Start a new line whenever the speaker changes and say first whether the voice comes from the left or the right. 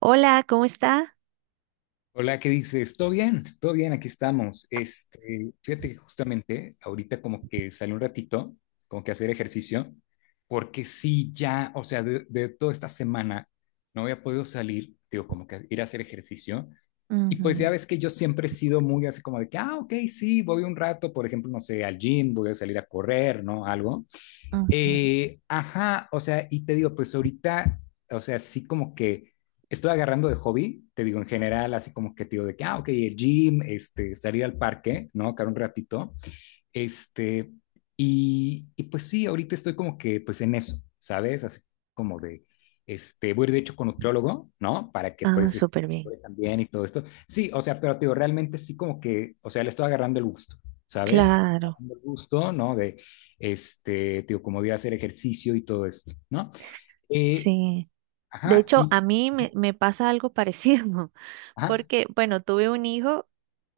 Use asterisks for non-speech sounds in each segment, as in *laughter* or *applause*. right: Hola, ¿cómo está?
left: Hola, ¿qué dices? ¿Todo bien? Todo bien, aquí estamos. Este, fíjate que justamente ahorita como que salí un ratito, como que a hacer ejercicio, porque sí, ya, o sea, de toda esta semana no había podido salir, digo, como que ir a hacer ejercicio. Y pues ya
right: Ujú,
left: ves que yo siempre he sido muy así como de que, ah, ok, sí, voy un rato, por ejemplo, no sé, al gym, voy a salir a correr, ¿no? Algo.
right: ujú.
left: Ajá, o sea, y te digo, pues ahorita, o sea, sí como que estoy agarrando de hobby, te digo en general, así como que te digo de que, ah, ok, el gym, este, salir al parque, ¿no? Car un ratito, este, y, pues sí, ahorita estoy como que pues en eso, ¿sabes? Así como de, este, voy a ir de hecho con nutriólogo, ¿no? Para que
right: Ah,
left: pues este,
right: súper bien.
left: mejore también y todo esto. Sí, o sea, pero te digo, realmente sí como que, o sea, le estoy agarrando el gusto, ¿sabes?
right: Claro,
left: Agarrando el gusto, ¿no? De, este, te digo, como de hacer ejercicio y todo esto, ¿no? Eh,
right: sí. De
left: ajá,
right: hecho,
left: y,
right: a mí me pasa algo parecido, *laughs*
left: ajá,
right: porque, bueno, tuve un hijo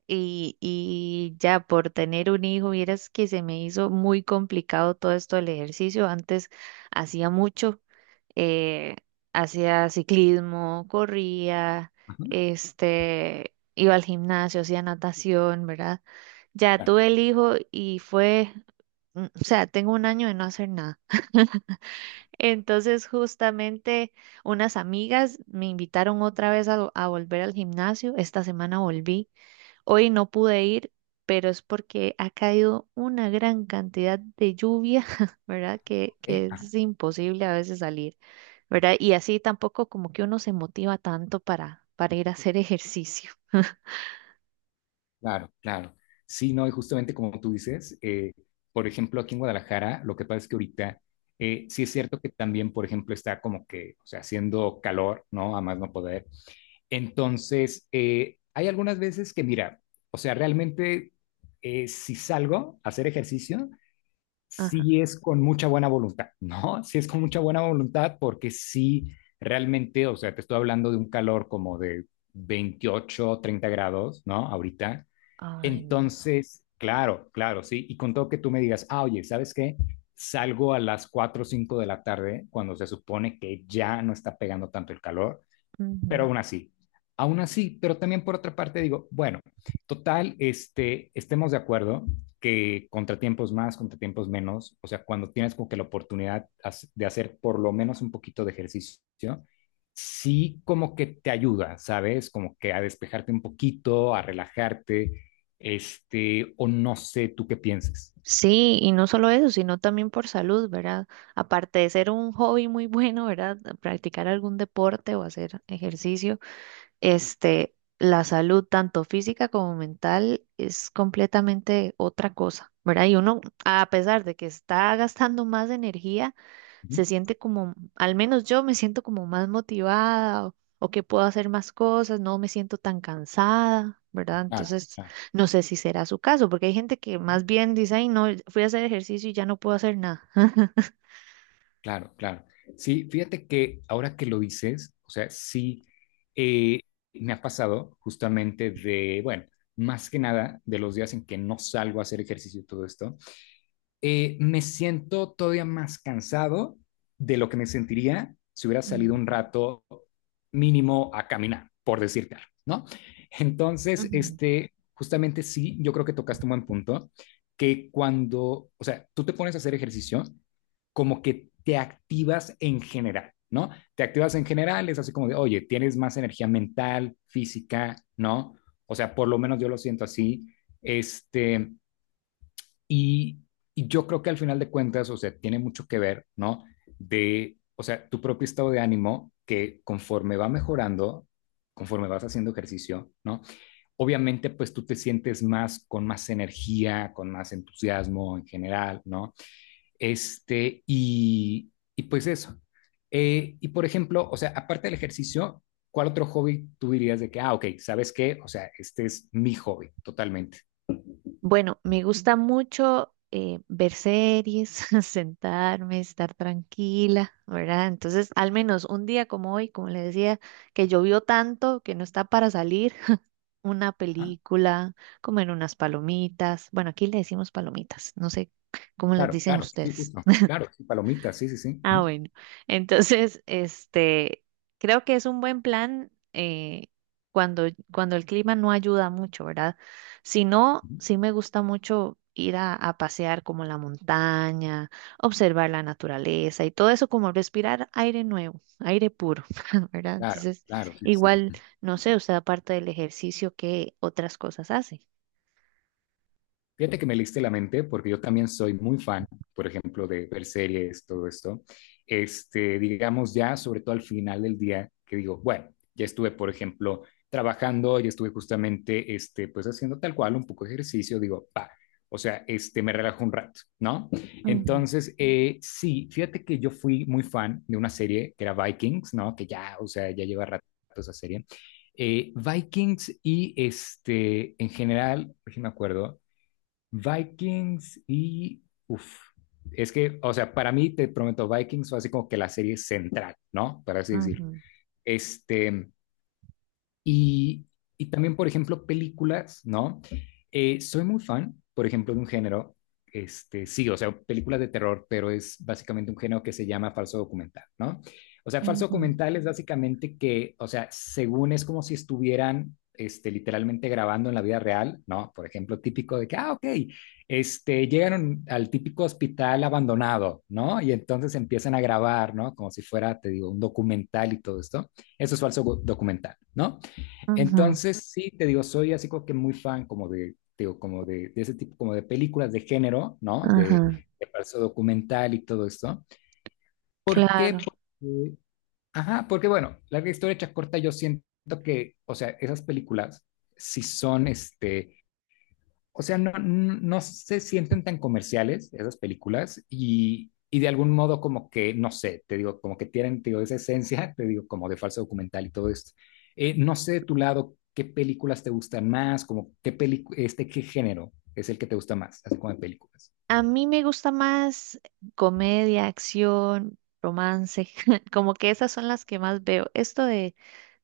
right: y ya por tener un hijo, vieras que se me hizo muy complicado todo esto del ejercicio. Antes hacía mucho. eh, Hacía ciclismo, corría,
left: ajá,
right: este, iba al gimnasio, hacía natación, ¿verdad? Ya
left: claro,
right: tuve el hijo y fue, o sea, tengo un año de no hacer nada. Entonces, justamente unas amigas me invitaron otra vez a volver al gimnasio. Esta semana volví. Hoy no pude ir, pero es porque ha caído una gran cantidad de lluvia, *laughs* ¿verdad? Que,
left: ok,
right: que es
left: ajá.
right: imposible a veces salir, ¿verdad? Y así tampoco como que uno se motiva tanto para ir a hacer *laughs* ejercicio.
left: Claro, claro. Sí, no, y justamente como tú dices, por ejemplo, aquí en Guadalajara, lo que pasa es que ahorita sí es cierto que también, por ejemplo, está como que, o sea, haciendo calor, ¿no? A más no poder. Entonces, hay algunas veces que, mira, o sea, realmente si salgo a hacer ejercicio,
right: Ajá.
left: sí es con mucha buena voluntad, ¿no? *laughs* Sí es con mucha buena voluntad porque sí, realmente, o sea, te estoy hablando de un calor como de 28, 30 grados, ¿no? Ahorita
right: Ay, no.
left: entonces, claro, claro, sí. Y con todo que tú me digas, ah, oye, ¿sabes qué? Salgo a las 4 o 5 de la tarde, cuando se supone que ya no está pegando tanto el calor, pero
right: Ujú.
left: aún así. Aún así, pero también por otra parte digo, bueno, total, este, estemos de acuerdo que contratiempos más, contratiempos menos, o sea, cuando tienes como que la oportunidad de hacer por lo menos un poquito de ejercicio, sí como que te ayuda, ¿sabes? Como que a despejarte un poquito, a relajarte, este, o no sé, tú qué pienses.
right: Sí, y no solo eso, sino también por salud, ¿verdad? Aparte de ser un hobby muy *laughs* bueno, ¿verdad? Practicar algún deporte o hacer ejercicio, este, la salud, tanto física como mental, es completamente otra cosa, ¿verdad? Y uno, a pesar de que está gastando más energía, se siente como, al menos yo me siento como más motivada o que puedo hacer más cosas, no me siento tan cansada. ¿Verdad?
left: Ah,
right: Entonces,
left: ah.
right: no sé si será su caso, porque hay gente que más bien dice, ay, no, fui a hacer ejercicio y ya no puedo hacer nada.
left: Claro, claro. Sí, fíjate que ahora que lo dices, o sea, sí, eh, me ha pasado justamente de, bueno, más que nada de los días en que no salgo a hacer ejercicio y todo esto, me siento todavía más cansado de lo que me sentiría si hubiera salido un rato mínimo a caminar, por decirte algo, ¿no?
right: *laughs*
left: Entonces,
right: Ujú.
left: este, justamente sí, yo creo que tocaste un buen punto, que cuando, o sea, tú te pones a hacer ejercicio, como que te activas en general, ¿no? Te activas en general, es así como de, oye, tienes más energía mental, física, ¿no? O sea, por lo menos yo lo siento así, este, y, yo creo que al final de cuentas, o sea, tiene mucho que ver, ¿no? De, o sea, tu propio estado de ánimo que conforme va mejorando, conforme vas haciendo ejercicio, ¿no? Obviamente, pues tú te sientes más, con más energía, con más entusiasmo en general, ¿no? Este, y, pues eso. Y por ejemplo, o sea, aparte del ejercicio, ¿cuál otro hobby tú dirías de que, ah, ok, ¿sabes qué? O sea, este es mi hobby, totalmente.
right: Bueno, me gusta mucho, ver series, *laughs* sentarme, estar tranquila, ¿verdad? Entonces, al menos un día como hoy, como le decía, que llovió tanto que no está para salir, *laughs* una
left: Ajá.
right: película, comer unas palomitas. Bueno, aquí le decimos palomitas, no sé cómo les
left: Claro,
right: dicen
left: claro, sí,
right: ustedes.
left: justo. Claro, sí, palomitas, sí, sí, sí.
right: Ah,
left: Ujú,
right: bueno. Entonces, este, creo que es un buen plan, cuando, cuando el clima no ayuda mucho, ¿verdad? Si no,
left: ujú.
right: sí me gusta mucho ir a pasear como la montaña, observar la naturaleza y todo eso, como respirar aire nuevo, aire puro, *laughs* ¿verdad?
left: Claro,
right: Entonces,
left: claro, sí, sí,
right: igual,
left: sí.
right: no sé, usted aparte del ejercicio, ¿qué otras cosas hace?
left: Fíjate que me leíste la mente porque yo también soy muy fan, por ejemplo, de ver series, todo esto. Este, digamos ya, sobre todo al final del día, que digo, bueno, ya estuve, por ejemplo, trabajando, ya estuve justamente, este, pues haciendo tal cual un poco de ejercicio, digo, pa, o sea, este, me relajo un rato, ¿no?
right: Ujú,
left: Entonces, sí, fíjate que yo fui muy fan de una serie que era Vikings, ¿no? Que ya, o sea, ya lleva rato esa serie. Vikings y este, en general, no me acuerdo, Vikings y... Uf, es que, o sea, para mí, te prometo, Vikings fue así como que la serie central, ¿no? Para así decir.
right: ujú,
left: Este, y, también, por ejemplo, películas, ¿no? Soy muy fan, por ejemplo, de un género, este, sí, o sea, películas de terror, pero es básicamente un género que se llama falso documental, ¿no? O sea, falso
right: ujú.
left: documental es básicamente que, o sea, según es como si estuvieran, este, literalmente grabando en la vida real, ¿no? Por ejemplo, típico de que, ah, ok, este, llegaron al típico hospital abandonado, ¿no? Y entonces empiezan a grabar, ¿no? Como si fuera, te digo, un documental y todo esto. Eso es falso documental, ¿no?
right: Ujú,
left: Entonces, sí, te digo, soy así como que muy fan como de, te digo, como de ese tipo, como de películas de género, ¿no?
right: ujú,
left: De falso documental y todo esto. ¿Por qué?
right: claro.
left: Porque, ajá, porque bueno, larga historia hecha corta, yo siento que, o sea, esas películas, si son, este, o sea, no, se sienten tan comerciales esas películas y, de algún modo como que, no sé, te digo, como que tienen, te digo, esa esencia, *laughs* te digo, como de falso documental y todo esto. No sé de tu lado qué películas te gustan más, como qué película, este, qué género es el que te gusta más, así como de películas.
right: A mí me gusta más comedia, acción, romance, *laughs* como que esas son las que más veo. Esto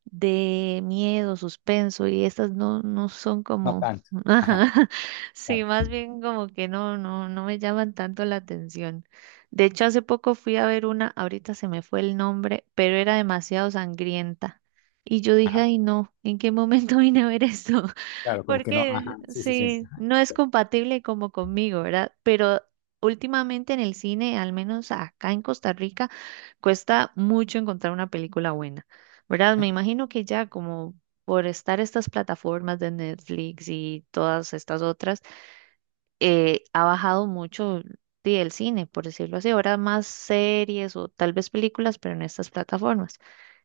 right: de miedo, suspenso y estas no, no son
left: No
right: como,
left: tanto.
right: *laughs*
left: Ajá,
right: ajá, sí,
left: claro.
right: más bien como que no, no, no me llaman tanto la atención. De hecho, hace poco fui a ver una, ahorita se me fue el nombre, pero era demasiado sangrienta. Y yo dije,
left: Ajá,
right: ay no, ¿en qué momento *laughs* vine a ver esto?
left: claro, como que no. Ajá,
right: Porque
left: sí, sí, sí.
right: sí,
left: Ajá,
right: no es compatible como conmigo, ¿verdad? Pero últimamente en el cine, al menos acá en Costa Rica, cuesta mucho encontrar una película buena, ¿verdad?
left: ajá,
right: Me imagino que ya como por estar estas plataformas de Netflix y todas estas otras, ha bajado mucho, sí, el cine, por decirlo así. Ahora más series o tal vez películas, pero en estas plataformas.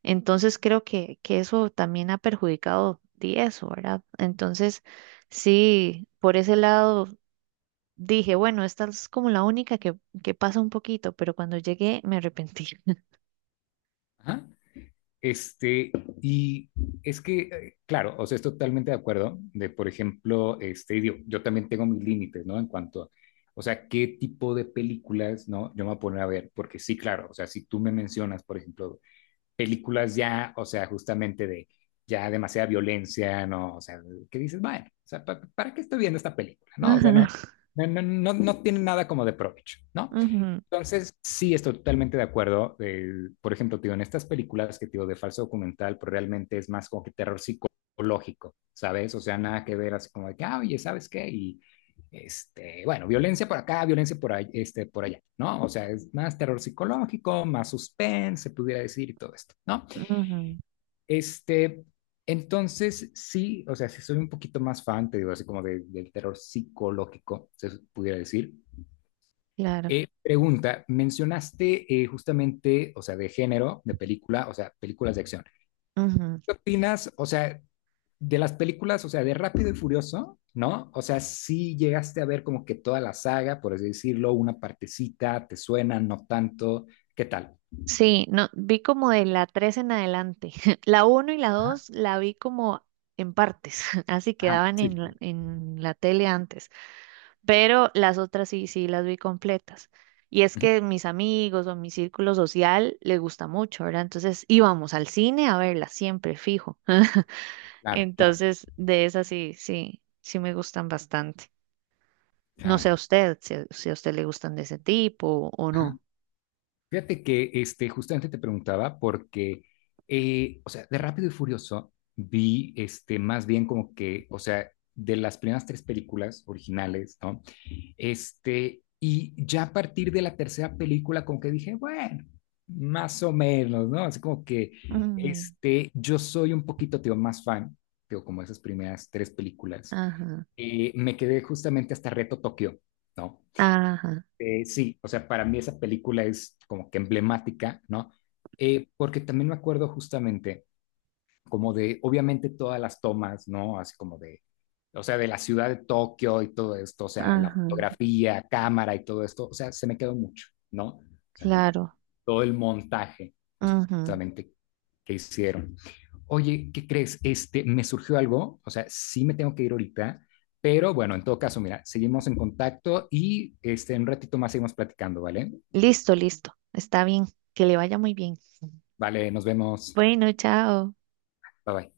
right: Entonces creo que eso también ha perjudicado di, eso, ¿verdad? Entonces, sí, por ese lado dije, bueno, esta es como la única que pasa un poquito, pero cuando llegué me arrepentí.
left: ajá. Este, y es que, claro, o sea, estoy totalmente de acuerdo de, por ejemplo, este, digo, yo también tengo mis límites, ¿no? En cuanto a, o sea, qué tipo de películas, ¿no? Yo me voy a poner a ver, porque sí, claro, o sea, si tú me mencionas, por ejemplo, películas ya, o sea, justamente de ya demasiada violencia, ¿no? O sea, que dices, bueno, o sea, ¿para qué estoy viendo esta película, no? O sea, no,
right: *laughs*
left: no, no, no, no tiene nada como de provecho, ¿no?
right: Ujú, ujú,
left: Entonces, sí, estoy totalmente de acuerdo. Por ejemplo, tío, en estas películas que tío de falso documental, pues realmente es más como que terror psicológico, ¿sabes? O sea, nada que ver así como de que, ah, oye, ¿sabes qué? Y este, bueno, violencia por acá, violencia por, ahí, este, por allá, ¿no? O sea, es más terror psicológico, más suspense, se pudiera decir, y todo esto, ¿no?
right: ujú,
left: Este, entonces, sí, o sea, sí soy un poquito más fan, te digo, así como del terror psicológico, se pudiera decir.
right: claro.
left: Pregunta, mencionaste justamente, o sea, de género, de película, o sea, películas de acción.
right: Ujú.
left: ¿Qué opinas, o sea, de las películas, o sea, de Rápido y Furioso, ¿no? O sea, si llegaste a ver como que toda la saga, por así decirlo, una partecita, te suena, no tanto, ¿qué tal?
right: Sí, no, vi como de la 3 en adelante. *laughs* La uno y la
left: Ajá,
right: dos la vi como en partes, *laughs* así
left: ajá,
right: quedaban
left: sí, sí.
right: en la tele antes, pero las otras sí, sí las vi completas. Y es
left: Ujú,
right: que mis amigos o mi círculo social les gusta mucho, ¿verdad? Entonces íbamos al cine a verla siempre, fijo. *laughs*
left: claro, claro,
right: Entonces, de esas sí, sí, sí me gustan bastante. No sé
left: claro.
right: a usted, si, a si a usted le gustan de ese tipo o,
left: Ajá.
right: no.
left: Fíjate que este, justamente te preguntaba porque, o sea, de Rápido y Furioso vi este, más bien como que, o sea, de las primeras tres películas originales, ¿no? Este, y ya a partir de la tercera película como que dije, bueno, más o menos, ¿no? Así como que,
right: Ujú.
left: este, yo soy un poquito, tío, más fan, tío, como esas primeras tres películas.
right: Ajá.
left: Me quedé justamente hasta Reto Tokio, ¿no?
right: Ajá,
left: Sí, o sea, para mí esa película es como que emblemática, ¿no? Porque también me acuerdo justamente como de, obviamente todas las tomas, ¿no? Así como de, o sea, de la ciudad de Tokio y todo esto, o sea, la
right: ajá,
left: fotografía, cámara y todo esto, o sea, se me quedó mucho, ¿no? O sea, como
right: claro.
left: todo el montaje
right: Ujú.
left: justamente que hicieron. Oye, ¿qué crees? Este, me surgió algo, o sea, sí me tengo que ir ahorita, pero bueno, en todo caso, mira, seguimos en contacto y este, en un ratito más seguimos platicando, ¿vale?
right: Listo, listo. Está bien. Que le vaya muy bien.
left: Vale, nos vemos.
right: Bueno, chao.
left: Bye bye.